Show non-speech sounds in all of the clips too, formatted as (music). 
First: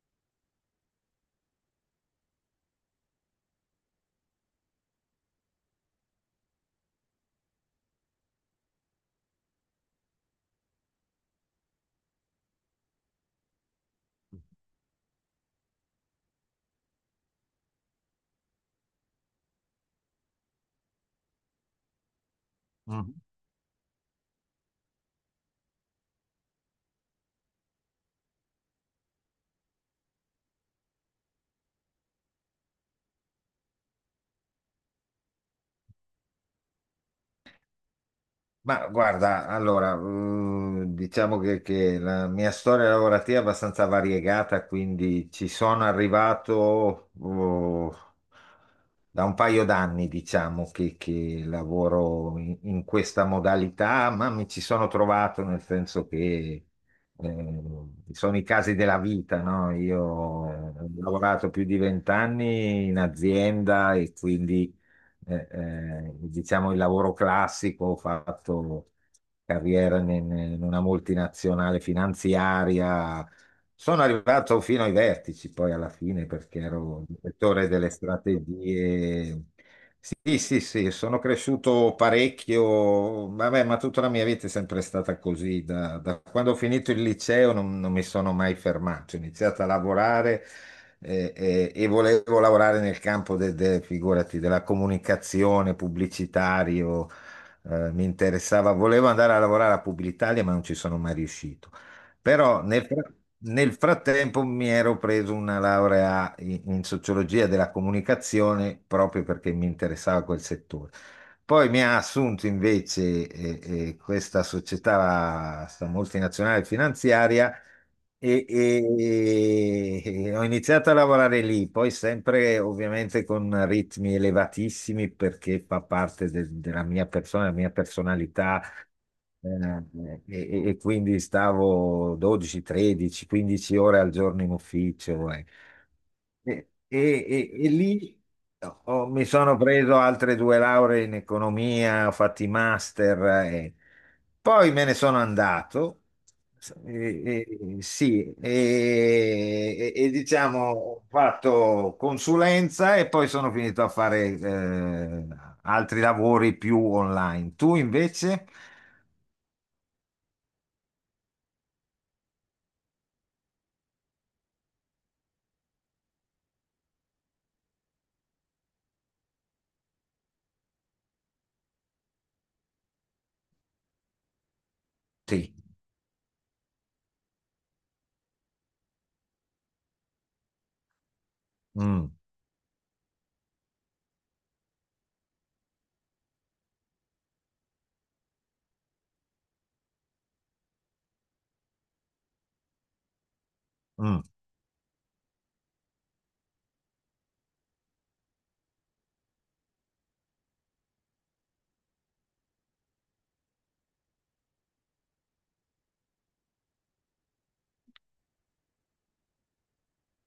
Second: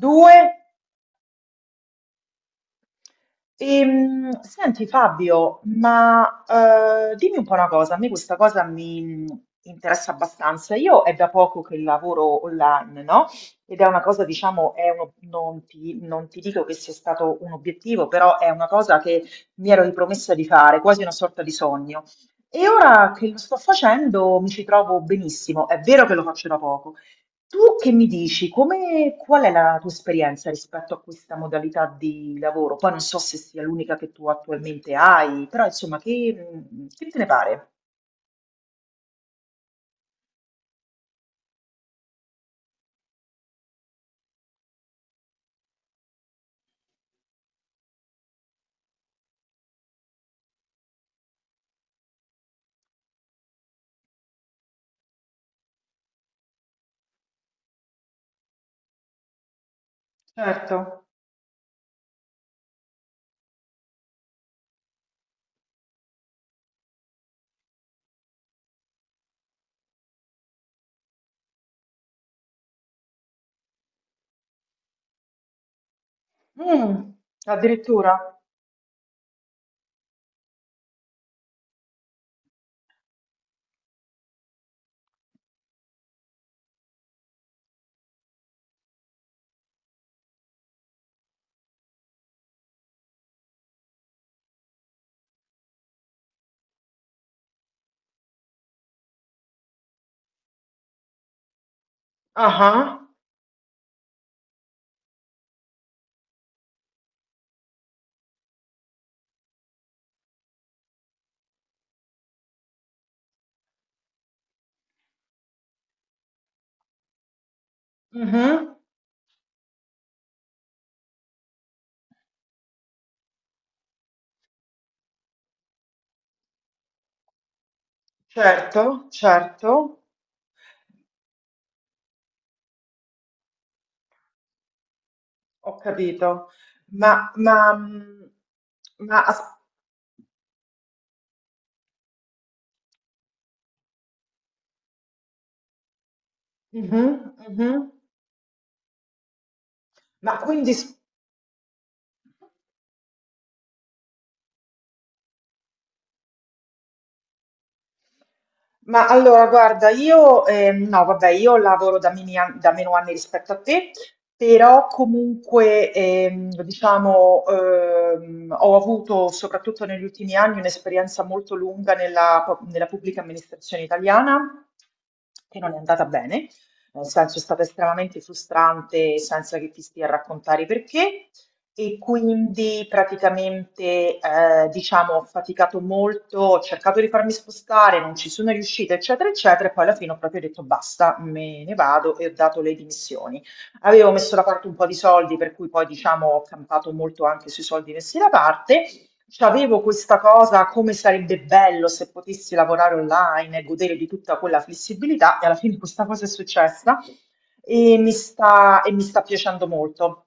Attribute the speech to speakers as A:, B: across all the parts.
A: Due? Senti Fabio, ma dimmi un po' una cosa. A me questa cosa mi interessa abbastanza. Io è da poco che lavoro online, no? Ed è una cosa, diciamo, non ti dico che sia stato un obiettivo, però è una cosa che mi ero ripromessa di fare, quasi una sorta di sogno. E ora
B: Mm.
A: che lo sto facendo mi ci trovo benissimo. È vero che lo faccio da poco. Tu che mi dici? Come, qual è la tua esperienza rispetto a questa modalità di lavoro? Poi non so se sia l'unica che tu attualmente hai, però insomma, che te ne pare?
B: Ma guarda, allora, diciamo che la mia storia lavorativa è abbastanza variegata, quindi ci sono arrivato oh, da un paio d'anni, diciamo, che lavoro in questa modalità, ma mi ci sono trovato nel senso che eh, sono i casi della vita, no? Io ho
A: Certo.
B: lavorato più di 20 anni in azienda e quindi diciamo il lavoro classico. Ho fatto carriera in una multinazionale finanziaria. Sono arrivato fino ai vertici poi alla fine perché ero
A: Mm.
B: direttore delle
A: Addirittura.
B: strategie. Sì, sì, sì, sono cresciuto parecchio. Vabbè, ma tutta la mia vita è sempre stata così. Da quando ho finito il liceo non mi sono mai fermato. Ho iniziato a lavorare e volevo lavorare nel campo figurati, della comunicazione, pubblicitario. Mi interessava, volevo andare a lavorare a Publitalia, ma non ci sono mai riuscito. Però
A: Ah.
B: nel frattempo mi ero preso una laurea in sociologia della comunicazione proprio perché mi interessava quel settore. Poi mi ha assunto invece questa società, sta multinazionale finanziaria
A: Mhm.
B: e ho iniziato a lavorare lì, poi sempre ovviamente con ritmi elevatissimi perché fa parte della mia persona, della mia personalità.
A: Certo,
B: eh,
A: certo.
B: e, e quindi stavo 12, 13, 15 ore al giorno in ufficio.
A: Ho capito.
B: E, e-
A: Ma,
B: e
A: ma,
B: lì
A: mm, ma,
B: mi
A: as-
B: sono preso altre due lauree in economia, ho fatto i master. Poi me ne sono andato.
A: mhm,
B: Eh,
A: mhm.
B: sì. E
A: Ma
B: diciamo
A: quindi
B: ho fatto consulenza e poi sono finito a fare altri lavori più online. Tu invece?
A: Ma allora guarda, io no, vabbè, io lavoro da meno anni rispetto a te, però comunque diciamo, ho avuto soprattutto negli ultimi anni un'esperienza molto lunga nella pubblica amministrazione italiana,
B: Sì.
A: che non è andata bene, nel senso è stata estremamente frustrante senza che ti stia a raccontare i perché. E
B: Mm,
A: quindi praticamente, diciamo ho faticato molto, ho cercato di farmi spostare, non ci sono riuscita, eccetera, eccetera, e poi alla fine ho proprio detto basta, me ne vado e ho dato le dimissioni. Avevo
B: mm.
A: messo da parte un po' di soldi, per cui poi diciamo ho campato molto anche sui soldi messi da parte. C'avevo questa cosa, come sarebbe bello se potessi lavorare online e godere di tutta quella flessibilità, e alla fine questa cosa è successa. E mi sta piacendo molto,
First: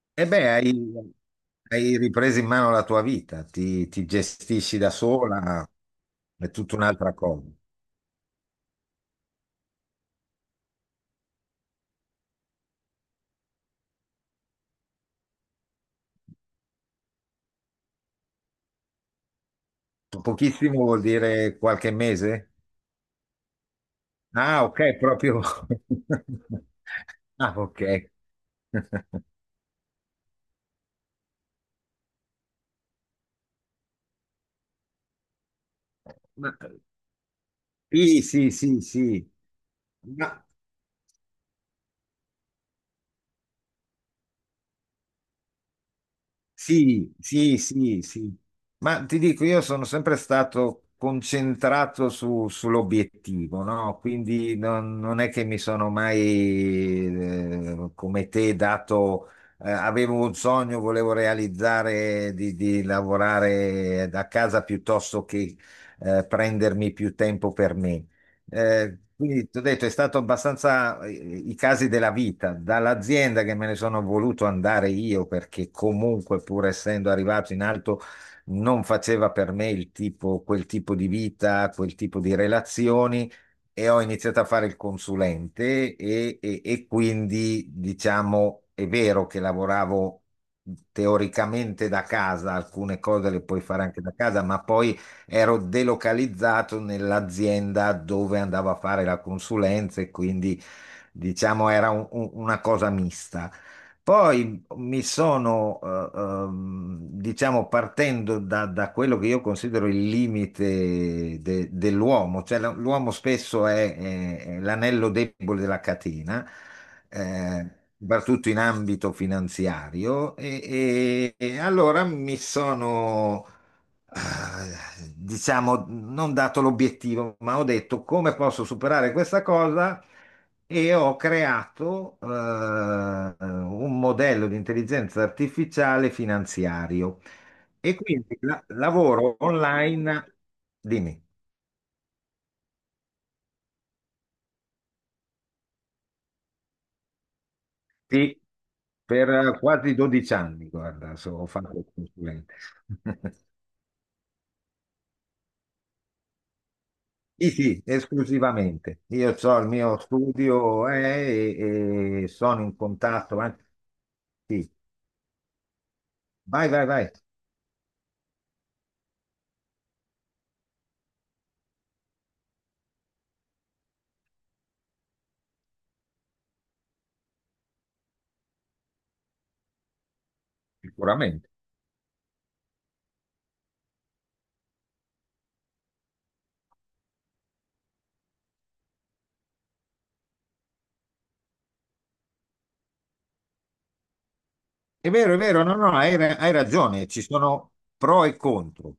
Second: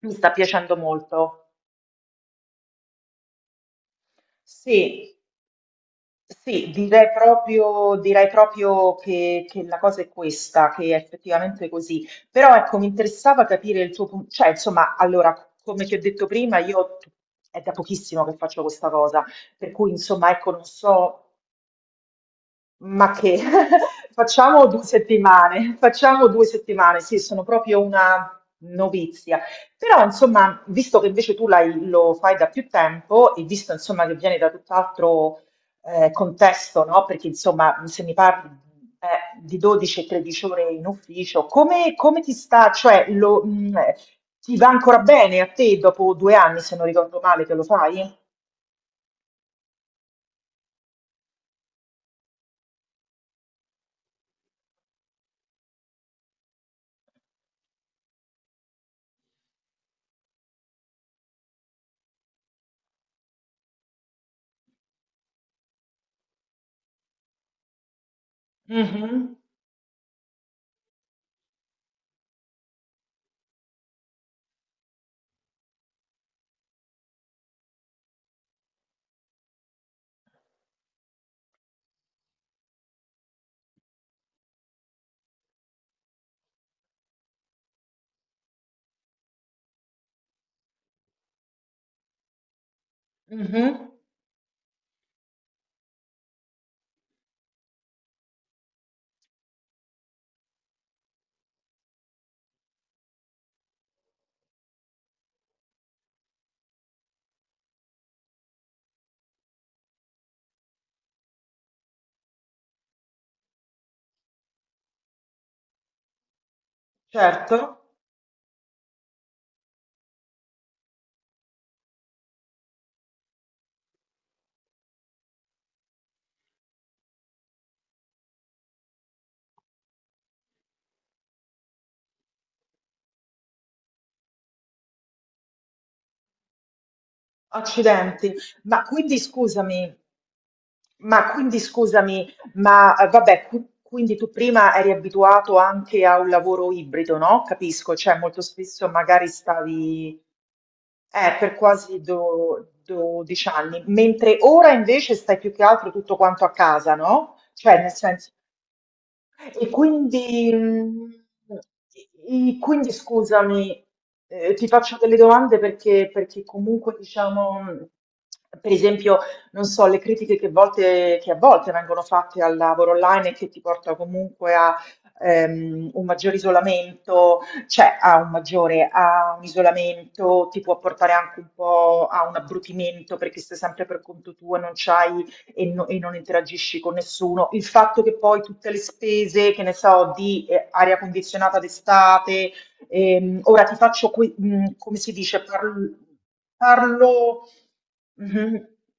A: mi
B: E
A: sta
B: beh,
A: piacendo molto.
B: hai ripreso in mano la tua vita, ti gestisci da
A: Sì,
B: sola, è
A: sì,
B: tutta un'altra cosa.
A: direi proprio che la cosa è questa, che è effettivamente così. Però ecco, mi interessava capire il tuo punto, cioè insomma, allora, come ti ho detto prima, io è da pochissimo che faccio questa cosa, per cui insomma, ecco, non
B: Pochissimo vuol
A: so.
B: dire qualche mese?
A: Ma che (laughs)
B: Ah,
A: facciamo
B: ok,
A: 2
B: proprio.
A: settimane, facciamo 2
B: (laughs)
A: settimane, sì, sono
B: Ah,
A: proprio
B: ok.
A: una
B: (laughs)
A: novizia. Però insomma, visto che invece tu l'hai lo fai da più tempo e visto insomma che vieni da tutt'altro,
B: Ma-
A: contesto, no, perché insomma, se mi
B: sì,
A: parli,
B: sì, sì, sì.
A: di 12 e 13
B: Ma-
A: ore in ufficio, come ti sta, cioè ti va ancora bene a te dopo 2 anni, se non
B: Sì,
A: ricordo male, che
B: sì,
A: lo
B: sì,
A: fai?
B: sì. Ma ti dico, io sono sempre stato concentrato sull'obiettivo, no? Quindi non è che mi sono mai, come te, dato, avevo un sogno, volevo realizzare di lavorare da casa piuttosto che, prendermi più tempo per me.
A: Mh-mh,
B: Quindi ti ho detto, è stato abbastanza i casi della vita, dall'azienda che me ne sono voluto andare io perché comunque pur essendo arrivato in alto non faceva per me il tipo, quel tipo di vita, quel tipo di relazioni. E ho iniziato a fare il consulente e quindi diciamo è vero che lavoravo teoricamente da casa, alcune cose le puoi
A: mh-mh,
B: fare anche da casa, ma poi ero delocalizzato nell'azienda dove andavo a fare la consulenza e quindi diciamo era una cosa mista. Poi mi sono, diciamo, partendo da quello che io considero il limite dell'uomo, cioè l'uomo spesso è l'anello debole della catena,
A: certo.
B: eh, soprattutto in ambito finanziario. E allora mi sono diciamo, non dato l'obiettivo, ma ho detto come posso superare questa cosa. E ho creato un modello di intelligenza artificiale finanziario e
A: Accidenti,
B: quindi
A: ma quindi
B: lavoro
A: scusami,
B: online. Dimmi.
A: ma quindi scusami, vabbè, quindi tu prima eri abituato anche a un lavoro ibrido, no? Capisco, cioè
B: Sì,
A: molto spesso magari
B: per quasi
A: stavi
B: 12 anni, guarda, sono
A: per
B: fatto il
A: quasi
B: consulente. (laughs)
A: 12 anni, mentre ora invece stai più che altro tutto quanto a casa, no?
B: Sì,
A: Cioè,
B: sì,
A: nel senso,
B: esclusivamente. Io ho il
A: e
B: mio
A: quindi,
B: studio
A: mm,
B: e
A: i-
B: sono in
A: quindi
B: contatto.
A: scusami, ti
B: Sì.
A: faccio delle domande perché
B: Vai, vai,
A: comunque
B: vai,
A: diciamo, per esempio, non so, le critiche che a volte vengono fatte al lavoro online e che ti porta comunque a un maggiore isolamento, cioè a un isolamento, ti può portare anche un
B: sicuramente.
A: po' a un abbrutimento perché stai sempre per conto tuo e non c'hai e non interagisci con nessuno. Il fatto che poi tutte le spese, che ne so, di aria condizionata d'estate, ora ti faccio, come si
B: È
A: dice,
B: vero, no, no,
A: parlo,
B: hai ragione, ci
A: parlo
B: sono pro e
A: Mhm.
B: contro.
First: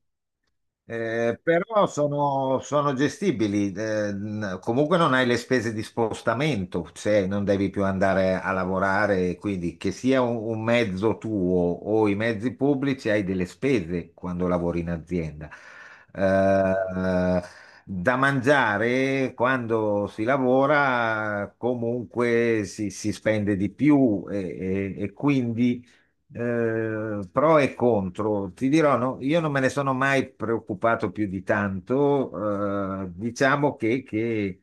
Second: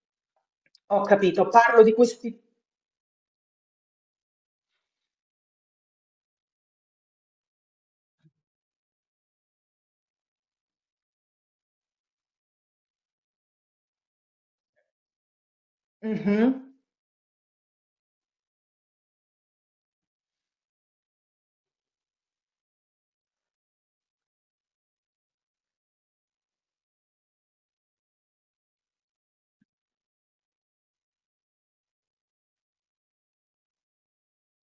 A: Ho capito, parlo
B: Però
A: di questi.
B: sono gestibili, comunque non hai le spese di spostamento, se non devi più andare a lavorare, quindi che sia un mezzo tuo o i mezzi pubblici, hai delle spese quando lavori in azienda.
A: Mhm,
B: Eh, Da mangiare quando si lavora comunque si spende di più. E quindi pro e contro. Ti dirò, no, io non me ne sono mai preoccupato più di tanto. Diciamo che,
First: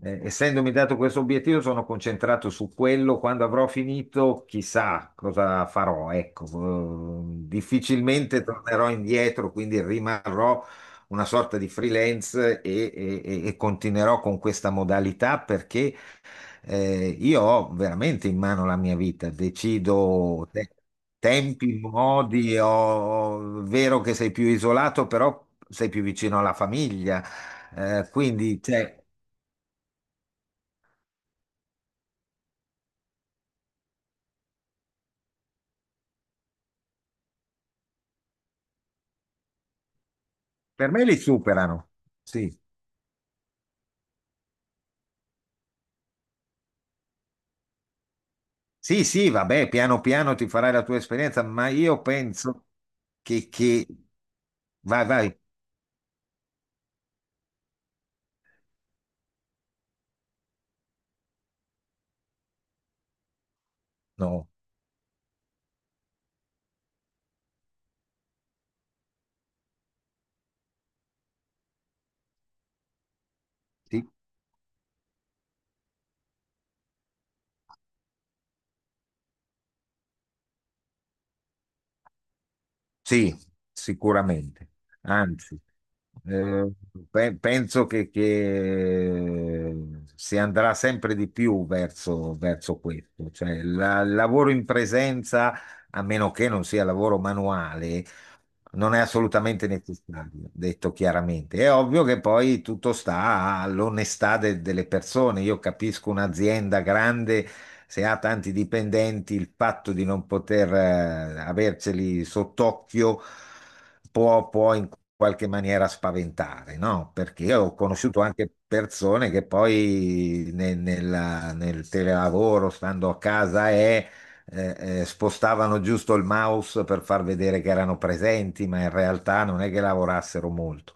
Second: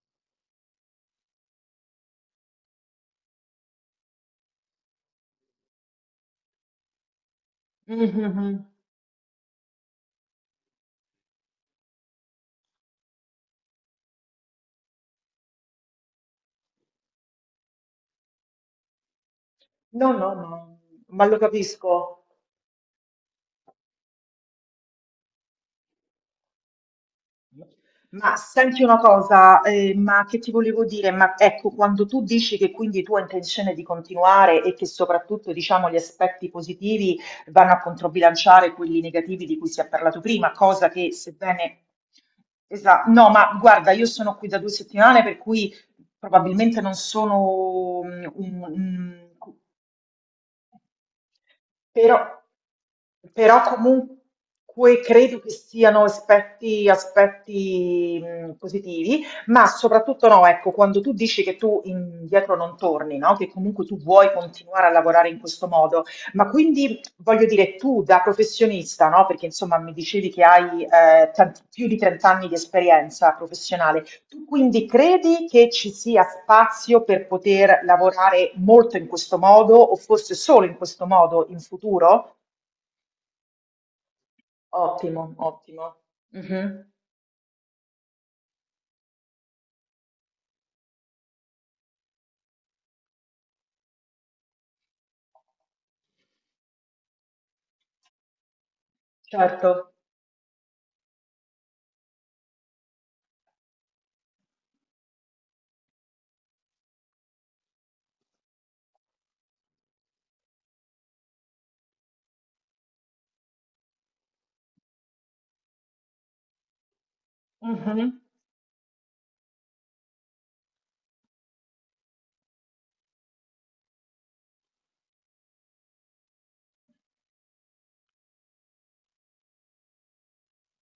B: essendomi dato questo obiettivo, sono concentrato su quello. Quando avrò finito, chissà cosa farò. Ecco,
A: mhm,
B: difficilmente
A: mhm.
B: tornerò indietro, quindi rimarrò una sorta di freelance e continuerò con questa modalità perché io ho veramente in mano la mia vita,
A: No, no,
B: decido
A: no, ma lo
B: tempi,
A: capisco.
B: modi. Vero che sei più isolato, però sei più vicino alla famiglia.
A: Ma
B: Quindi
A: senti una
B: cioè,
A: cosa, ma che ti volevo dire? Ma ecco, quando tu dici che quindi tu hai intenzione di continuare e che soprattutto diciamo gli aspetti positivi vanno a controbilanciare quelli negativi di cui si è parlato prima, cosa
B: per me
A: che
B: li
A: sebbene.
B: superano. Sì,
A: Esatto, no, ma guarda, io sono qui da due settimane per cui probabilmente non sono mm, un,
B: sì,
A: un-
B: sì, vabbè, piano piano ti farai la tua esperienza, ma io
A: però,
B: penso che,
A: però
B: che...
A: comunque
B: Vai,
A: credo
B: vai.
A: che siano aspetti positivi, ma soprattutto no, ecco, quando tu dici che tu indietro non torni, no? Che comunque tu vuoi
B: No.
A: continuare a lavorare in questo modo, ma quindi voglio dire tu da professionista, no? Perché insomma mi dicevi che hai più di 30 anni di esperienza professionale,
B: Sì.
A: tu quindi credi che ci sia spazio per poter lavorare molto in questo modo o forse solo in questo modo in futuro?
B: Sì, sicuramente.
A: Ottimo,
B: Anzi,
A: ottimo.
B: eh,
A: Mhm,
B: penso che si andrà sempre di più verso, verso questo. Cioè, il lavoro in presenza, a meno che non sia lavoro manuale, non è assolutamente
A: certo.
B: necessario, detto chiaramente. È ovvio che poi tutto sta all'onestà delle persone. Io capisco un'azienda grande, se ha tanti dipendenti, il fatto di non poter averceli sott'occhio può, può in qualche maniera spaventare, no? Perché ho
A: Mhm.
B: conosciuto anche persone che poi nel telelavoro, stando a casa, è spostavano giusto il mouse per far vedere che erano presenti, ma in realtà non è che lavorassero molto.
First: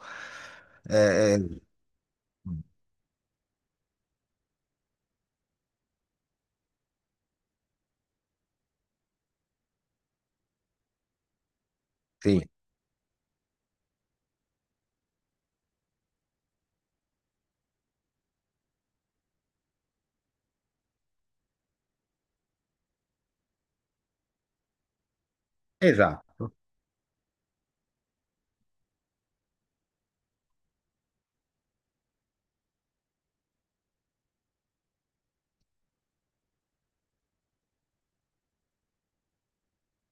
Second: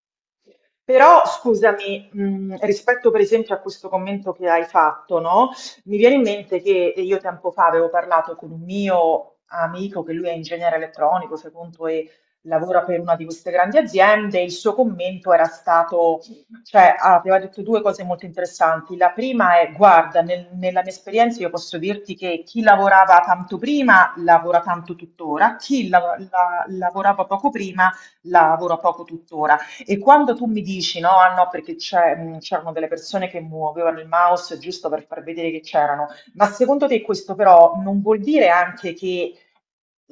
A: Però
B: Eh, eh,
A: scusami, rispetto per esempio a questo commento che hai fatto, no? Mi viene in mente che io tempo fa avevo parlato con un mio amico, che lui è ingegnere elettronico, secondo e
B: sì,
A: lavora per una di queste grandi aziende, il suo commento era stato, cioè aveva detto due cose molto interessanti. La prima è, guarda, nella mia esperienza io posso dirti che chi lavorava tanto prima lavora tanto tuttora, chi la-
B: esatto.
A: la- lavorava poco prima lavora poco tuttora. E quando tu mi dici no, ah no, perché c'erano delle persone che muovevano il mouse giusto per far vedere che c'erano, ma secondo te questo però non vuol dire anche che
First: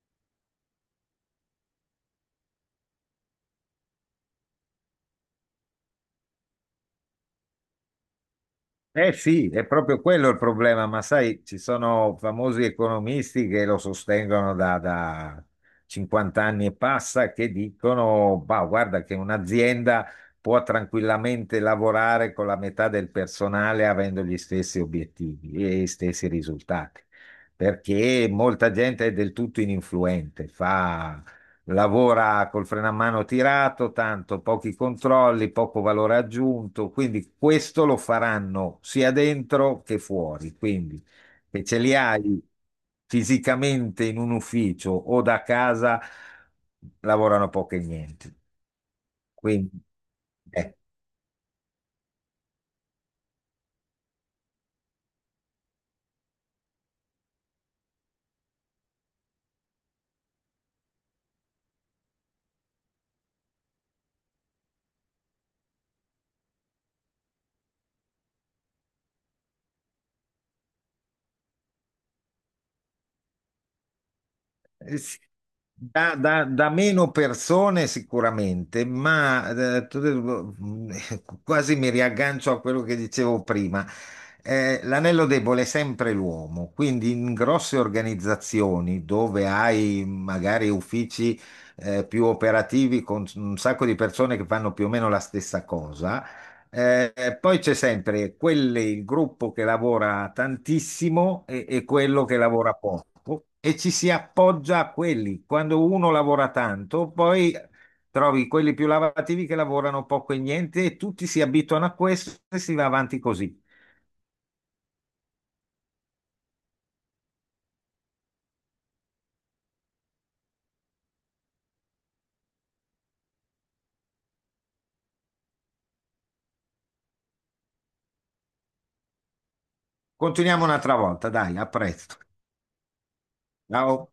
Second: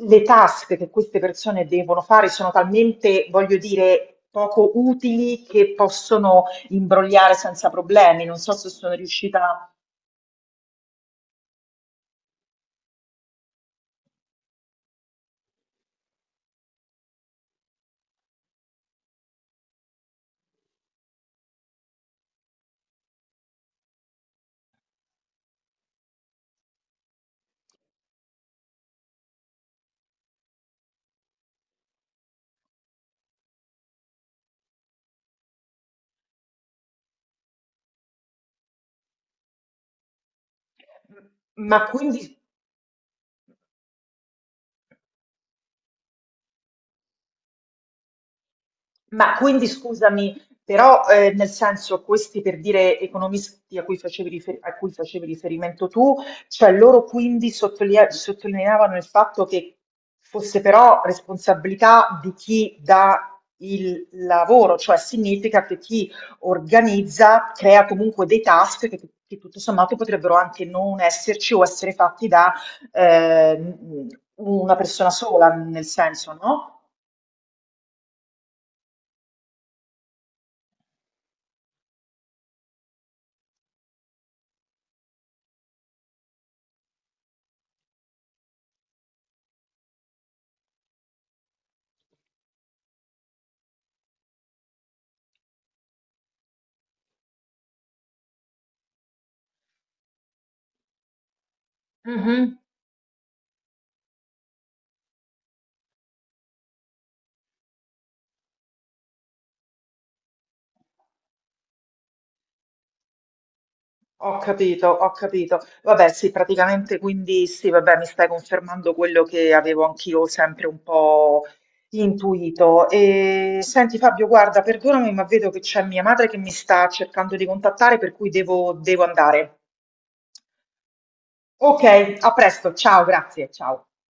A: le task che queste persone devono fare sono talmente, voglio dire, poco utili che possono imbrogliare senza problemi? Non so se sono
B: Eh sì, è
A: riuscita.
B: proprio quello il problema, ma sai, ci sono famosi economisti che lo sostengono da 50 anni e passa, che dicono, bah, guarda che un'azienda può tranquillamente lavorare con la metà del personale avendo gli stessi obiettivi e gli stessi risultati, perché molta gente è del tutto ininfluente, fa lavora col freno a mano tirato, tanto pochi controlli, poco valore aggiunto, quindi questo lo faranno sia dentro che fuori, quindi se ce
A: Ma
B: li
A: quindi
B: hai fisicamente in un ufficio o da casa, lavorano poco e niente.
A: Ma quindi
B: Quindi,
A: scusami,
B: eh.
A: però nel senso questi per dire economisti a cui facevi riferimento tu, cioè loro quindi sottolineavano il fatto che fosse però responsabilità di chi dà il lavoro, cioè significa che chi organizza crea comunque dei task che tutto sommato potrebbero anche non esserci o essere fatti da eh, una persona
B: Sì.
A: sola, nel senso,
B: Da
A: no?
B: meno persone sicuramente, ma eh, tu- mm, (laughs) quasi mi riaggancio a quello che dicevo prima. L'anello debole è sempre l'uomo, quindi in grosse organizzazioni dove hai magari uffici più operativi con un sacco di persone che fanno più o meno la stessa cosa, poi c'è sempre quelle, il gruppo che lavora tantissimo e quello che
A: Mhm.
B: lavora poco e ci si appoggia a quelli. Quando uno lavora tanto, poi trovi quelli più lavorativi che lavorano poco e niente e tutti si abituano a questo e si va avanti così.
A: Ho capito, ho capito. Vabbè, sì, praticamente quindi sì, vabbè, mi stai confermando quello che avevo anch'io sempre un po' intuito. E senti Fabio, guarda, perdonami, ma vedo che c'è mia madre che mi sta cercando di contattare, per cui devo andare.
B: Continuiamo un'altra volta, dai, a
A: Ok,
B: presto.
A: a presto, ciao, grazie, ciao.
B: Ciao.